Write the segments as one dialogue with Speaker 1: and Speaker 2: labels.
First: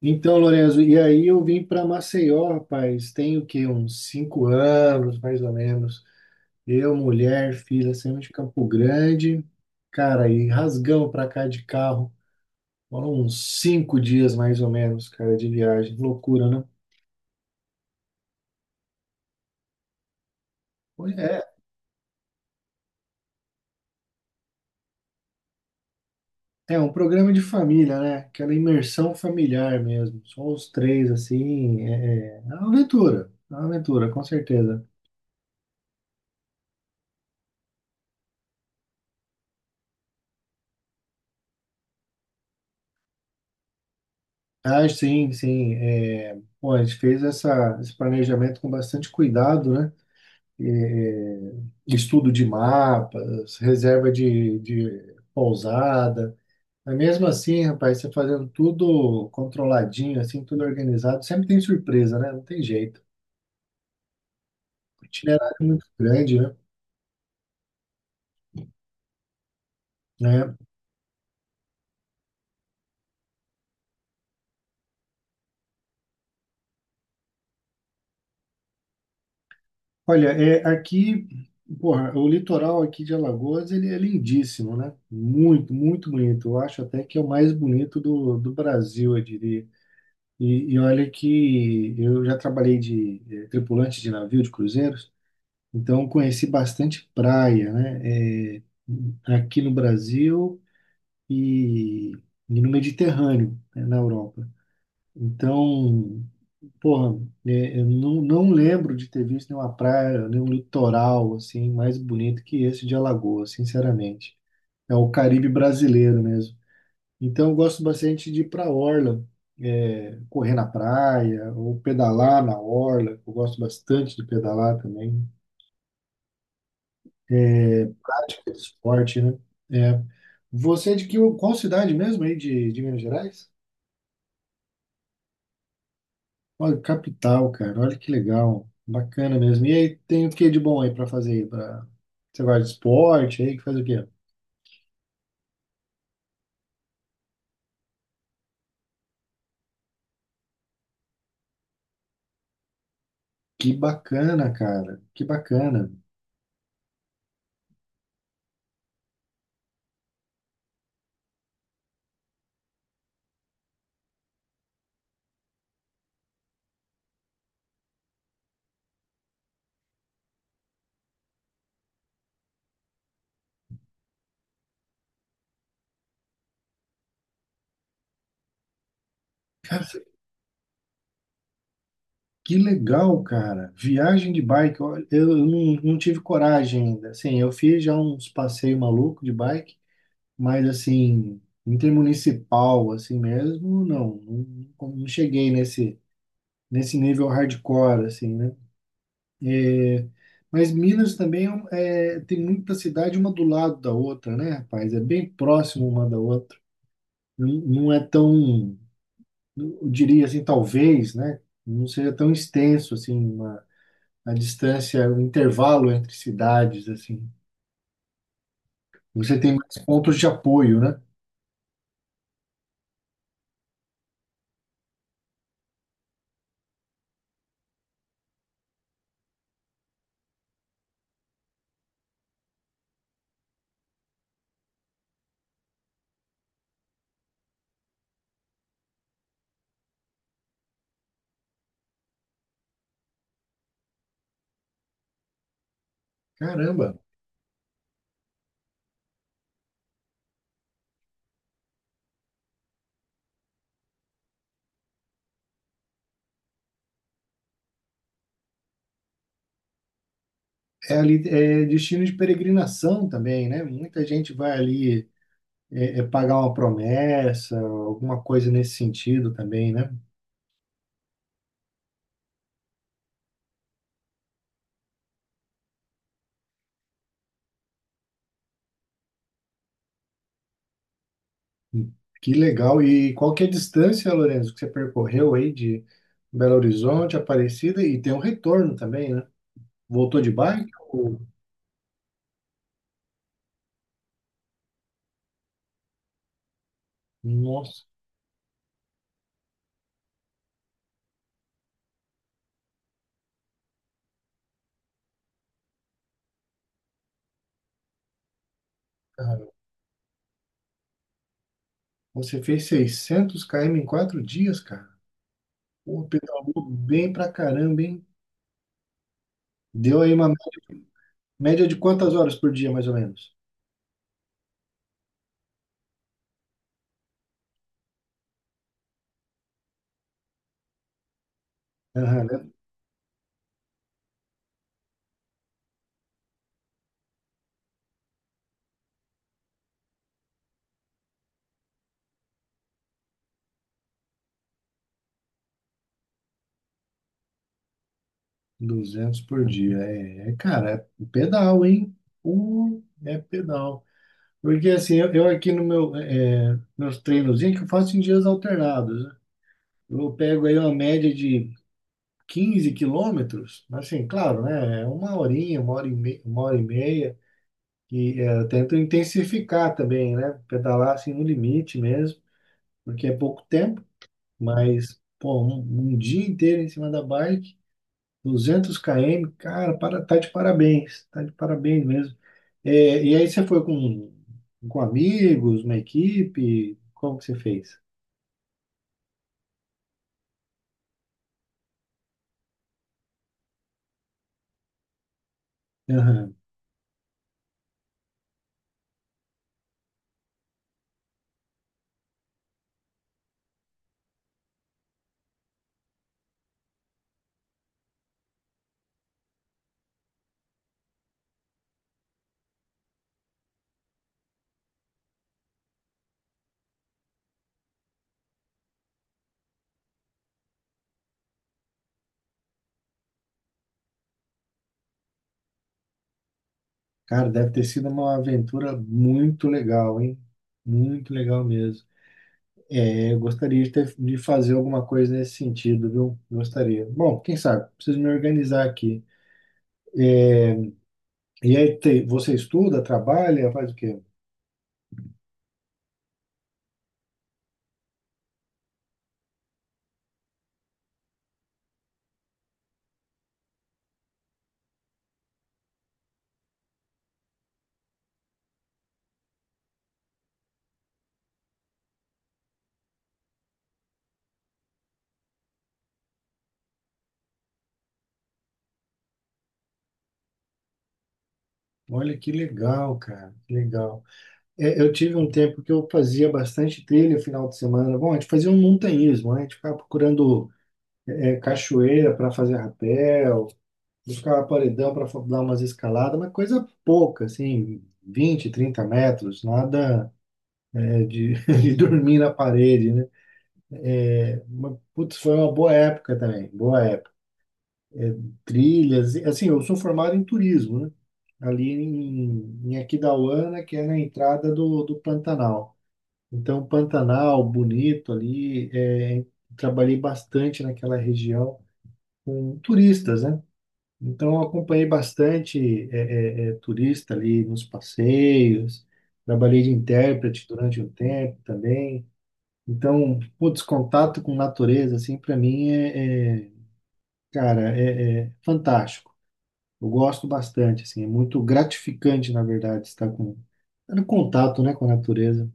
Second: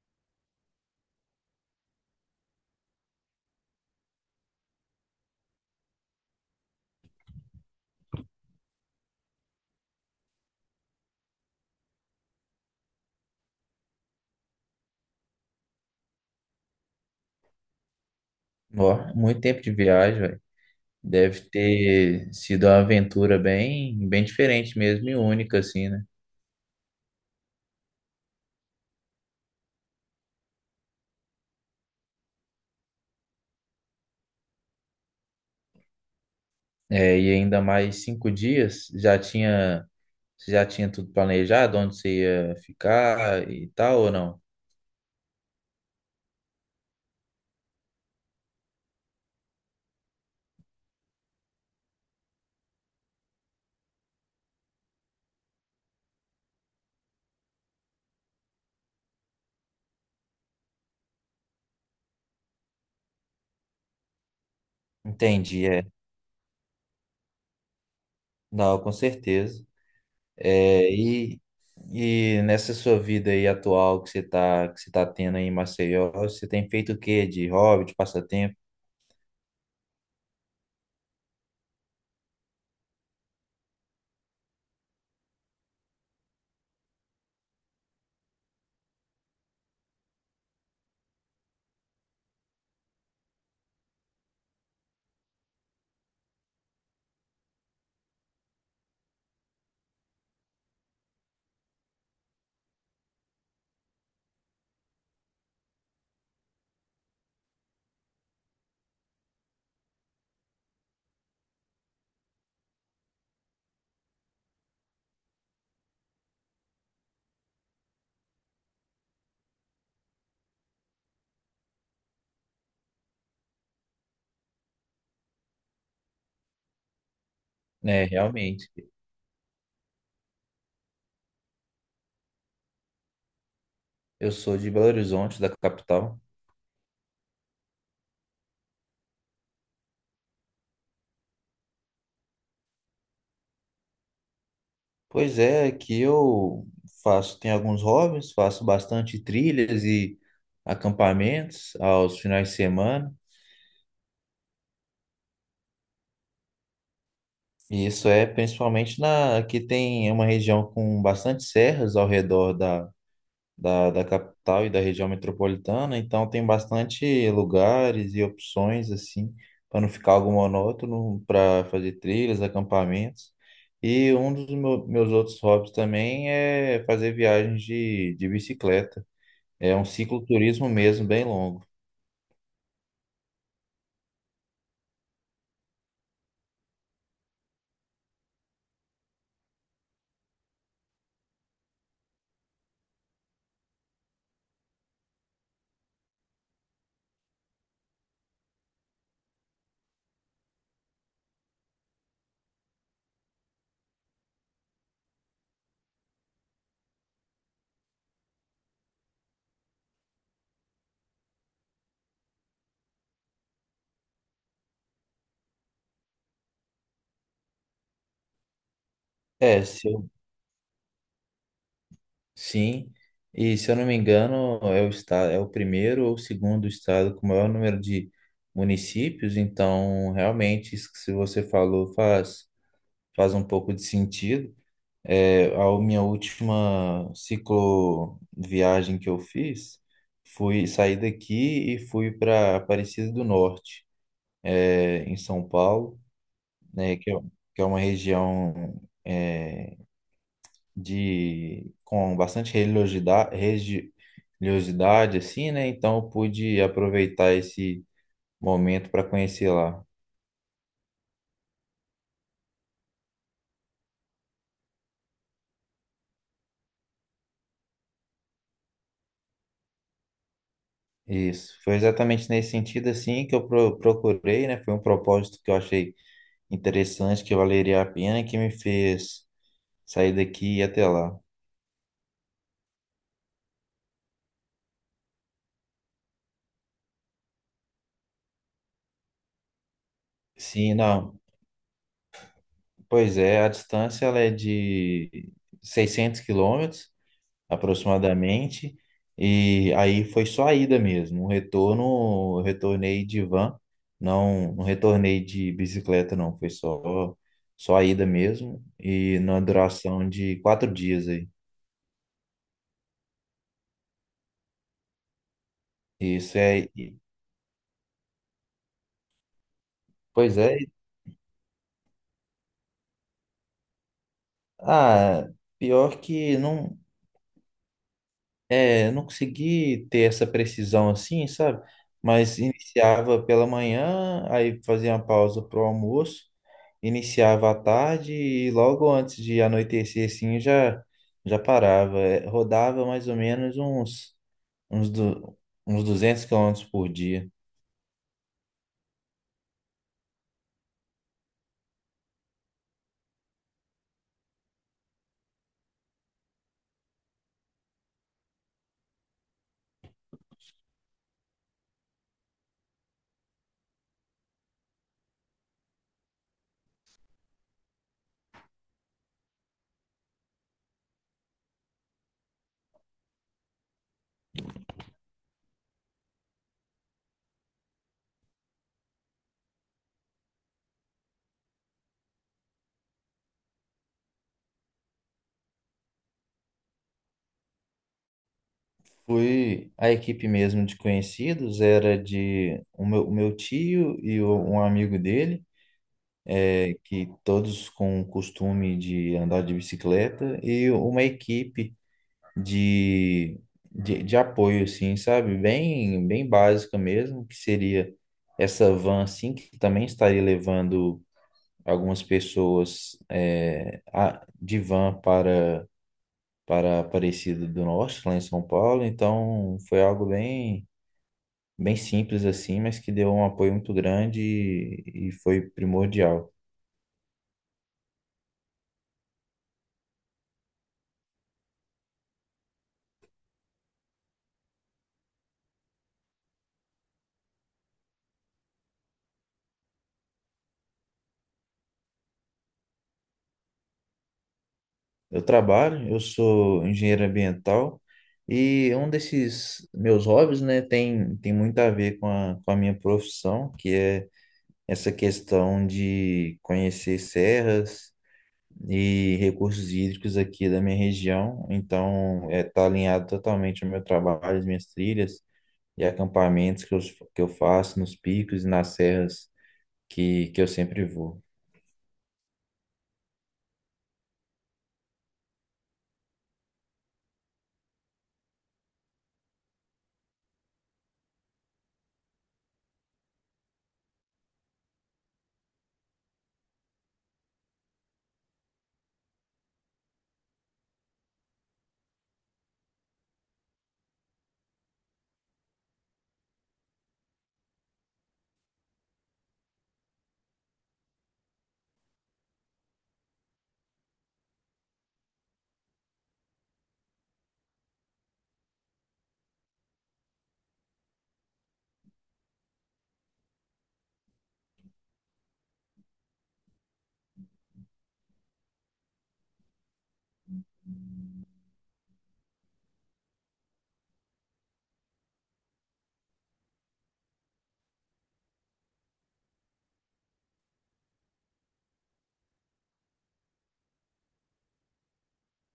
Speaker 1: Então, Lorenzo, e aí eu vim para Maceió, rapaz, tem o quê? Uns 5 anos, mais ou menos. Eu, mulher, filha, saímos de Campo Grande, cara, e rasgamos para cá de carro. Foram uns 5 dias, mais ou menos, cara, de viagem. Loucura, né?
Speaker 2: Ó, muito tempo de viagem, velho.
Speaker 1: Pois
Speaker 2: Deve
Speaker 1: é,
Speaker 2: ter sido uma aventura bem diferente mesmo e única, assim, né?
Speaker 1: é um programa de família, né? Aquela imersão familiar mesmo. Só os três, assim, é uma aventura, é uma aventura, com certeza.
Speaker 2: É, ainda mais 5 dias, você já tinha tudo planejado, onde você ia ficar e tal, ou não?
Speaker 1: Ah, sim, sim. É, bom, a gente fez esse planejamento com bastante cuidado, né? É, estudo de mapas, reserva de pousada. Mas mesmo assim, rapaz, você fazendo tudo controladinho, assim, tudo organizado, sempre tem surpresa, né? Não tem jeito. O itinerário é
Speaker 2: Entendi, é.
Speaker 1: muito grande, né?
Speaker 2: Não, com certeza.
Speaker 1: É.
Speaker 2: É, e, e nessa sua vida aí atual que você tá tendo aí em Maceió, você tem feito o quê? De hobby, de passatempo?
Speaker 1: Olha, é, aqui, porra, o litoral aqui de Alagoas, ele é lindíssimo, né? Muito, muito bonito. Eu acho até que é o mais bonito do Brasil, eu diria. E olha que eu já trabalhei de tripulante de navio de cruzeiros, então conheci bastante praia, né? Aqui no Brasil e, e no Mediterrâneo, né, na Europa. Então, porra, eu não lembro de ter visto nenhuma praia, nenhum litoral assim mais bonito que esse de Alagoas, sinceramente. É o Caribe brasileiro mesmo. Então, eu gosto bastante de ir para a orla, é, correr na praia ou pedalar na orla. Eu gosto bastante de pedalar também.
Speaker 2: É,
Speaker 1: Prática de
Speaker 2: realmente.
Speaker 1: esporte, né? É. Você é qual cidade mesmo aí de Minas Gerais?
Speaker 2: Eu sou de Belo Horizonte, da capital.
Speaker 1: Olha, capital, cara. Olha que legal. Bacana mesmo. E aí, tem o que de bom aí para fazer aí? Pra... Você gosta de esporte aí? Que faz o quê?
Speaker 2: Pois é, que eu faço, tenho alguns hobbies, faço bastante trilhas e acampamentos aos finais de semana.
Speaker 1: Que bacana, cara. Que bacana.
Speaker 2: E isso é principalmente na aqui tem uma região com bastante serras ao redor da capital e da região metropolitana, então tem bastante lugares e opções assim para não ficar algo monótono para fazer trilhas, acampamentos. E um dos meus outros hobbies também é fazer viagens de bicicleta. É um cicloturismo mesmo, bem longo.
Speaker 1: Que legal, cara. Viagem de bike. Olha, eu não tive coragem ainda. Assim, eu fiz já uns passeios malucos de bike, mas assim, intermunicipal, assim mesmo, não. Não cheguei nesse nível hardcore, assim, né? É, mas Minas também é, tem muita cidade uma do lado da outra, né, rapaz? É bem próximo uma da outra. Não, não é tão, eu diria assim, talvez, né? Não seja tão extenso assim, a distância, o intervalo entre cidades, assim. Você tem
Speaker 2: É,
Speaker 1: mais
Speaker 2: se eu-
Speaker 1: pontos de apoio, né?
Speaker 2: sim. E se eu não me engano, é o estado, é o primeiro ou o segundo estado com o maior número de municípios, então realmente isso que se você falou faz um pouco de sentido. É, a minha última cicloviagem que eu fiz, fui sair daqui e fui para Aparecida do Norte, é, em São Paulo, né,
Speaker 1: Caramba,
Speaker 2: que é, que é uma região é, de com bastante religiosidade assim, né? Então eu pude aproveitar esse momento para conhecer lá.
Speaker 1: é ali, é destino de peregrinação também, né? Muita gente vai ali é pagar uma promessa, alguma coisa nesse sentido também, né?
Speaker 2: Isso. Foi exatamente nesse sentido assim que eu procurei, né? Foi um propósito que eu achei interessante, que valeria a pena e que me fez sair daqui e ir até lá.
Speaker 1: Que legal. E qual que é a distância, Lourenço, que você percorreu aí de Belo Horizonte, Aparecida, e tem um retorno também, né? Voltou de bike?
Speaker 2: Sim, não. Pois é, a distância ela é de 600 quilômetros
Speaker 1: Nossa,
Speaker 2: aproximadamente. E aí foi só a ida mesmo. O retorno, eu retornei de van, não, não retornei de bicicleta, não. Só a ida mesmo. E na
Speaker 1: cara,
Speaker 2: duração de 4 dias aí.
Speaker 1: você fez 600 km em 4 dias, cara. Pô,
Speaker 2: Isso
Speaker 1: pedalou
Speaker 2: é.
Speaker 1: bem pra caramba, hein? Deu aí uma
Speaker 2: Pois é.
Speaker 1: média de quantas horas por dia, mais ou menos?
Speaker 2: Ah, pior que não, não consegui ter essa precisão assim, sabe?
Speaker 1: Aham,
Speaker 2: Mas
Speaker 1: né?
Speaker 2: iniciava pela manhã, aí fazia uma pausa pro almoço. Iniciava à tarde e logo antes de anoitecer, assim, já parava. É, rodava mais ou menos uns, du, uns 200 quilômetros por dia.
Speaker 1: 200 por dia. É, cara, é pedal, hein? É pedal. Porque assim, eu aqui no meu, meus treinozinhos é que eu faço em dias alternados, né? Eu pego aí uma média de 15 quilômetros, mas, assim, claro, né? É uma horinha, uma hora e meia, uma hora e meia. E é, eu tento intensificar também, né? Pedalar assim no limite mesmo, porque é pouco tempo. Mas, pô, um dia inteiro em cima da bike, 200 km, cara, para, tá de parabéns mesmo. É, e aí você foi com amigos, uma equipe, como que você fez?
Speaker 2: Fui a equipe mesmo de conhecidos, era de o meu tio e um amigo dele,
Speaker 1: Aham.
Speaker 2: é, que todos com o costume de andar de bicicleta, e uma equipe de, de apoio, assim, sabe? Bem básica mesmo, que seria essa van, assim, que também estaria levando algumas pessoas é, de van para Aparecida do Norte, lá em São Paulo. Então, foi algo bem simples, assim, mas que deu um apoio muito grande e foi primordial.
Speaker 1: Cara, deve ter sido uma aventura muito legal, hein? Muito legal mesmo. É, eu gostaria de fazer alguma coisa nesse sentido, viu? Gostaria. Bom, quem sabe? Preciso me organizar aqui. E aí, você estuda, trabalha, faz o quê?
Speaker 2: Eu trabalho, eu sou engenheiro ambiental e um desses meus hobbies, né, tem muito a ver com a minha profissão, que é essa questão de conhecer serras e recursos hídricos aqui da minha região. Então, é, tá alinhado totalmente ao meu trabalho, às minhas trilhas e acampamentos que eu faço nos picos e nas serras que eu sempre vou.
Speaker 1: Olha que legal, cara, que legal. É, eu tive um tempo que eu fazia bastante trilha no final de semana. Bom, a gente fazia um montanhismo, né? A gente ficava procurando cachoeira para fazer rapel, buscava paredão para dar umas escaladas, mas coisa pouca, assim, 20, 30 metros, nada é, de, de dormir na parede, né? Mas, putz, foi uma boa época também, boa época. É, trilhas. Assim, eu sou formado em turismo, né? Ali em Aquidauana, que é na entrada do Pantanal. Então, Pantanal, bonito ali, é, trabalhei bastante naquela região com turistas, né? Então, eu acompanhei bastante turista ali nos passeios, trabalhei de intérprete durante um tempo também. Então, putz, contato com natureza, assim, para mim cara, é fantástico. Eu gosto bastante, assim, é muito gratificante, na verdade, estar com, estar em contato, né, com a natureza.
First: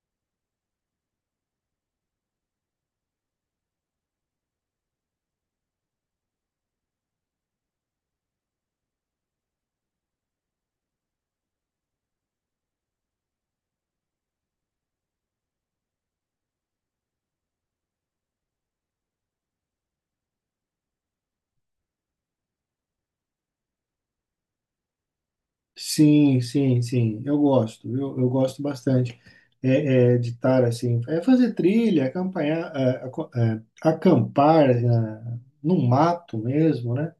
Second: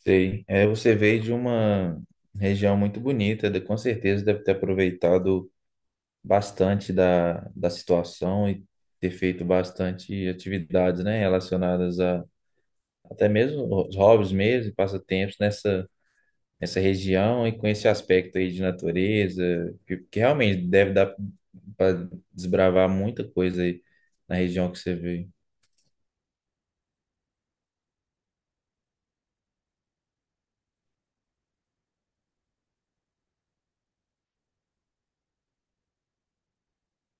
Speaker 2: Sei. É, você veio de uma região muito bonita, com certeza deve ter aproveitado bastante da situação e ter feito bastante atividades, né, relacionadas a até mesmo os hobbies mesmo, passatempos nessa região e com esse aspecto aí de natureza, que realmente deve dar para desbravar muita coisa aí na região que você veio.
Speaker 1: Sim, sim, sim, eu gosto bastante de estar, assim, é fazer trilha, acampanhar, acampar no mato mesmo, né?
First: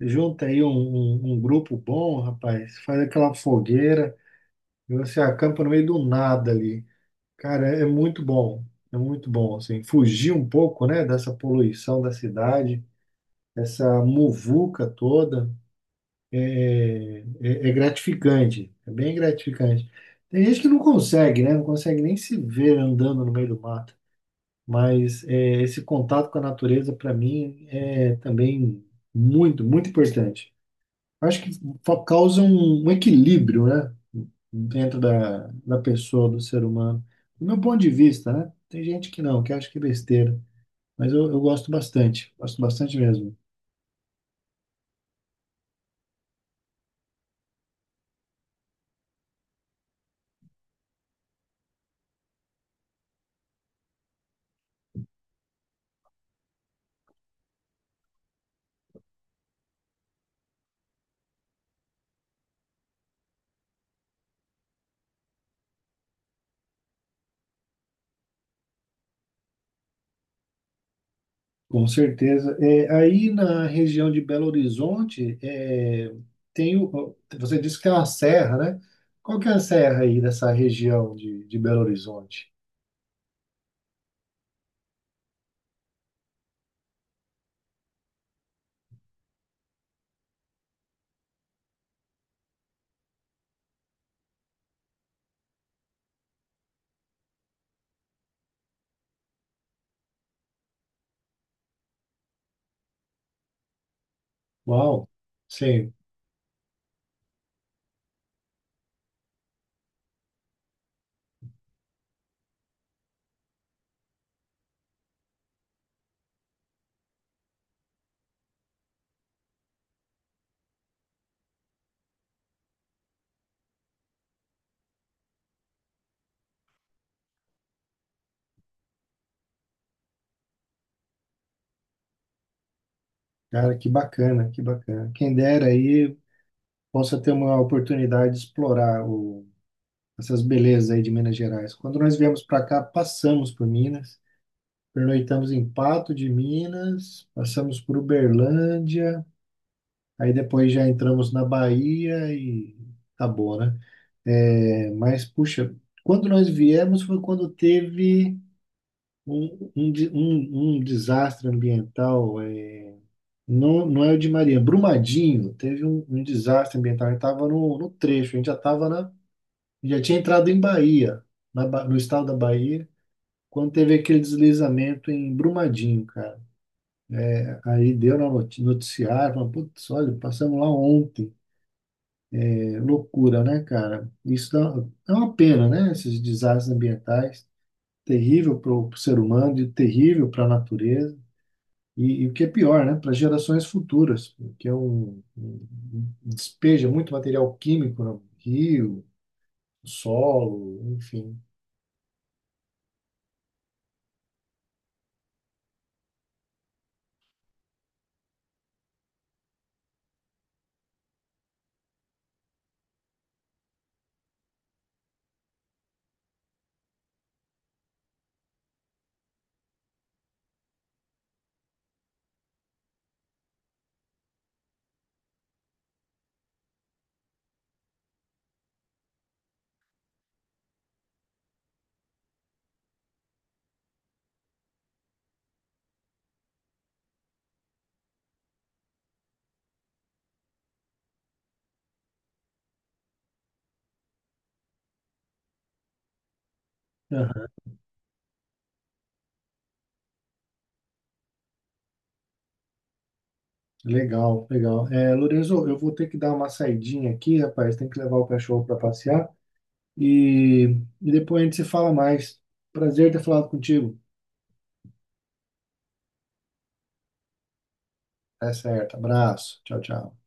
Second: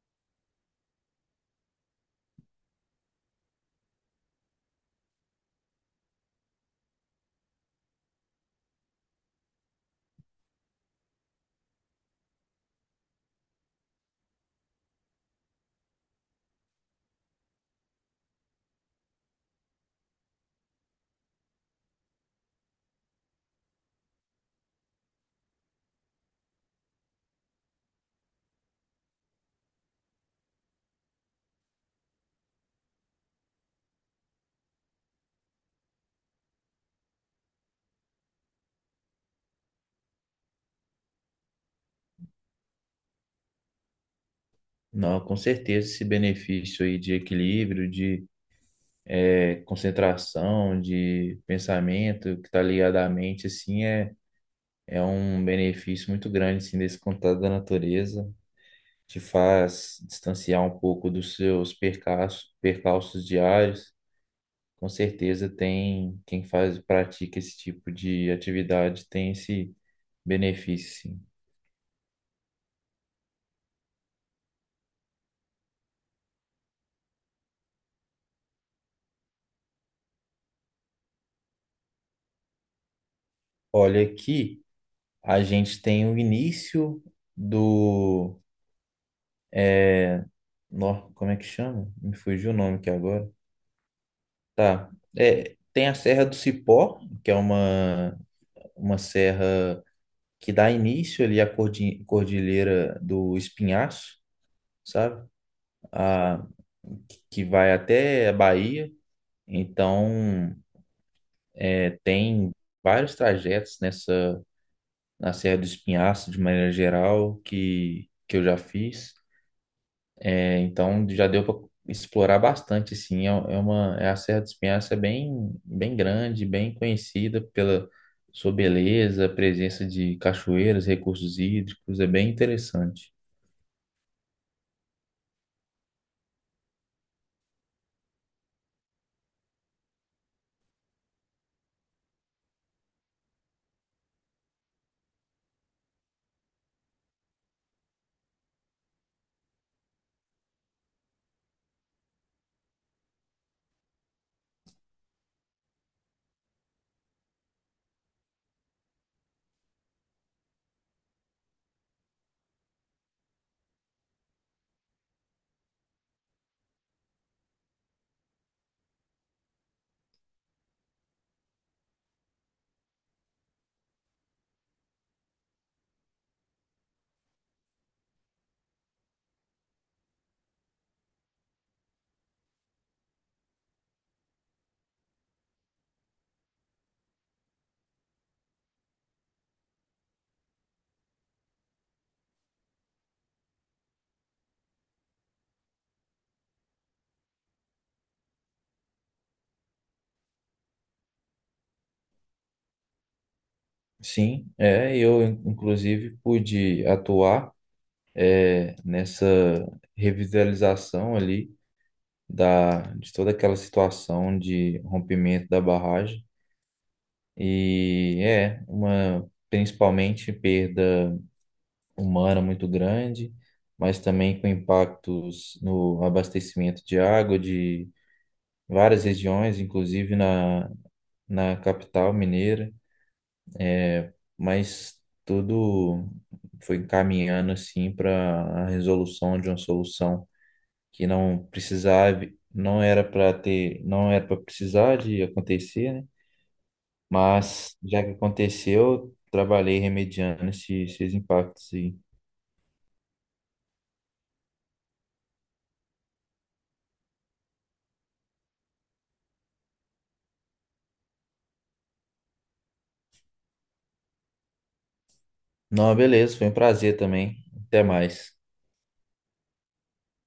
Speaker 1: Junta aí um grupo bom, rapaz, faz aquela fogueira e você acampa no meio do nada ali. Cara, é muito bom, assim, fugir um pouco, né, dessa poluição da cidade, essa muvuca toda é gratificante, é bem gratificante. Tem gente que não consegue, né? Não consegue nem se ver andando no meio do mato, mas é, esse contato com a natureza, para mim, é também muito, muito importante. Acho que causa um equilíbrio, né? Dentro da pessoa, do ser humano. Do meu ponto de vista, né? Tem gente que não, que acha que é besteira, mas eu gosto bastante mesmo.
Speaker 2: Não, com certeza esse benefício aí de equilíbrio, de concentração, de pensamento que está ligado à mente, assim, é, é um benefício muito grande, assim, desse contato da natureza. Te faz distanciar um pouco dos seus percalços, percalços diários. Com certeza tem quem faz, pratica esse tipo de atividade, tem esse benefício, sim.
Speaker 1: Com certeza. É, aí na região de Belo Horizonte, é, você disse que é uma serra, né? Qual que é a serra aí dessa região de Belo Horizonte?
Speaker 2: Olha aqui, a gente tem o início do... É, nó- como é que chama? Me fugiu o nome aqui agora. Tá. É, tem a Serra do Cipó, que é uma serra que dá início ali à Cordilheira do Espinhaço,
Speaker 1: Uau!
Speaker 2: sabe?
Speaker 1: Sim,
Speaker 2: A, que vai até a Bahia. Então, é, tem vários trajetos nessa na Serra do Espinhaço, de maneira geral, que eu já fiz. É, então já deu para explorar bastante, sim. É, é uma é a Serra do Espinhaço é bem grande, bem conhecida pela sua beleza, presença de cachoeiras, recursos hídricos, é bem interessante.
Speaker 1: cara, que bacana, que bacana. Quem dera aí possa ter uma oportunidade de explorar essas belezas aí de Minas Gerais. Quando nós viemos para cá, passamos por Minas, pernoitamos em Pato de Minas, passamos por Uberlândia, aí depois já entramos na Bahia e acabou, né? É, mas, puxa, quando nós viemos foi quando teve um desastre ambiental. Não, não é o de Maria, Brumadinho. Teve um desastre ambiental. A gente estava no trecho, a gente já estava já tinha entrado em Bahia, no estado da Bahia, quando teve aquele deslizamento em Brumadinho, cara. Aí deu na noticiário, falando, putz, olha, passamos lá ontem. É loucura, né, cara? Isso dá, é uma pena, né? Esses desastres ambientais, terrível para o ser humano e terrível para a natureza. E o que é pior, né? Para gerações futuras, porque é um despeja muito material químico no rio, no solo, enfim.
Speaker 2: Sim, é, eu inclusive pude atuar é, nessa revitalização ali da de toda aquela situação de rompimento da barragem e é uma principalmente perda humana muito grande, mas também com impactos no abastecimento de água de várias regiões, inclusive na capital mineira, mas tudo foi encaminhando assim para a resolução de uma solução que não precisava, não era para ter, não era para precisar de acontecer, né?
Speaker 1: Aham.
Speaker 2: Mas já que aconteceu, trabalhei remediando esses impactos e
Speaker 1: Legal, legal. É, Lorenzo, eu vou ter que dar uma saidinha aqui, rapaz. Tem que levar o cachorro para passear. E depois a gente se fala mais. Prazer ter falado contigo.
Speaker 2: não, beleza, foi um prazer também. Até mais.
Speaker 1: Tá certo. Abraço. Tchau, tchau.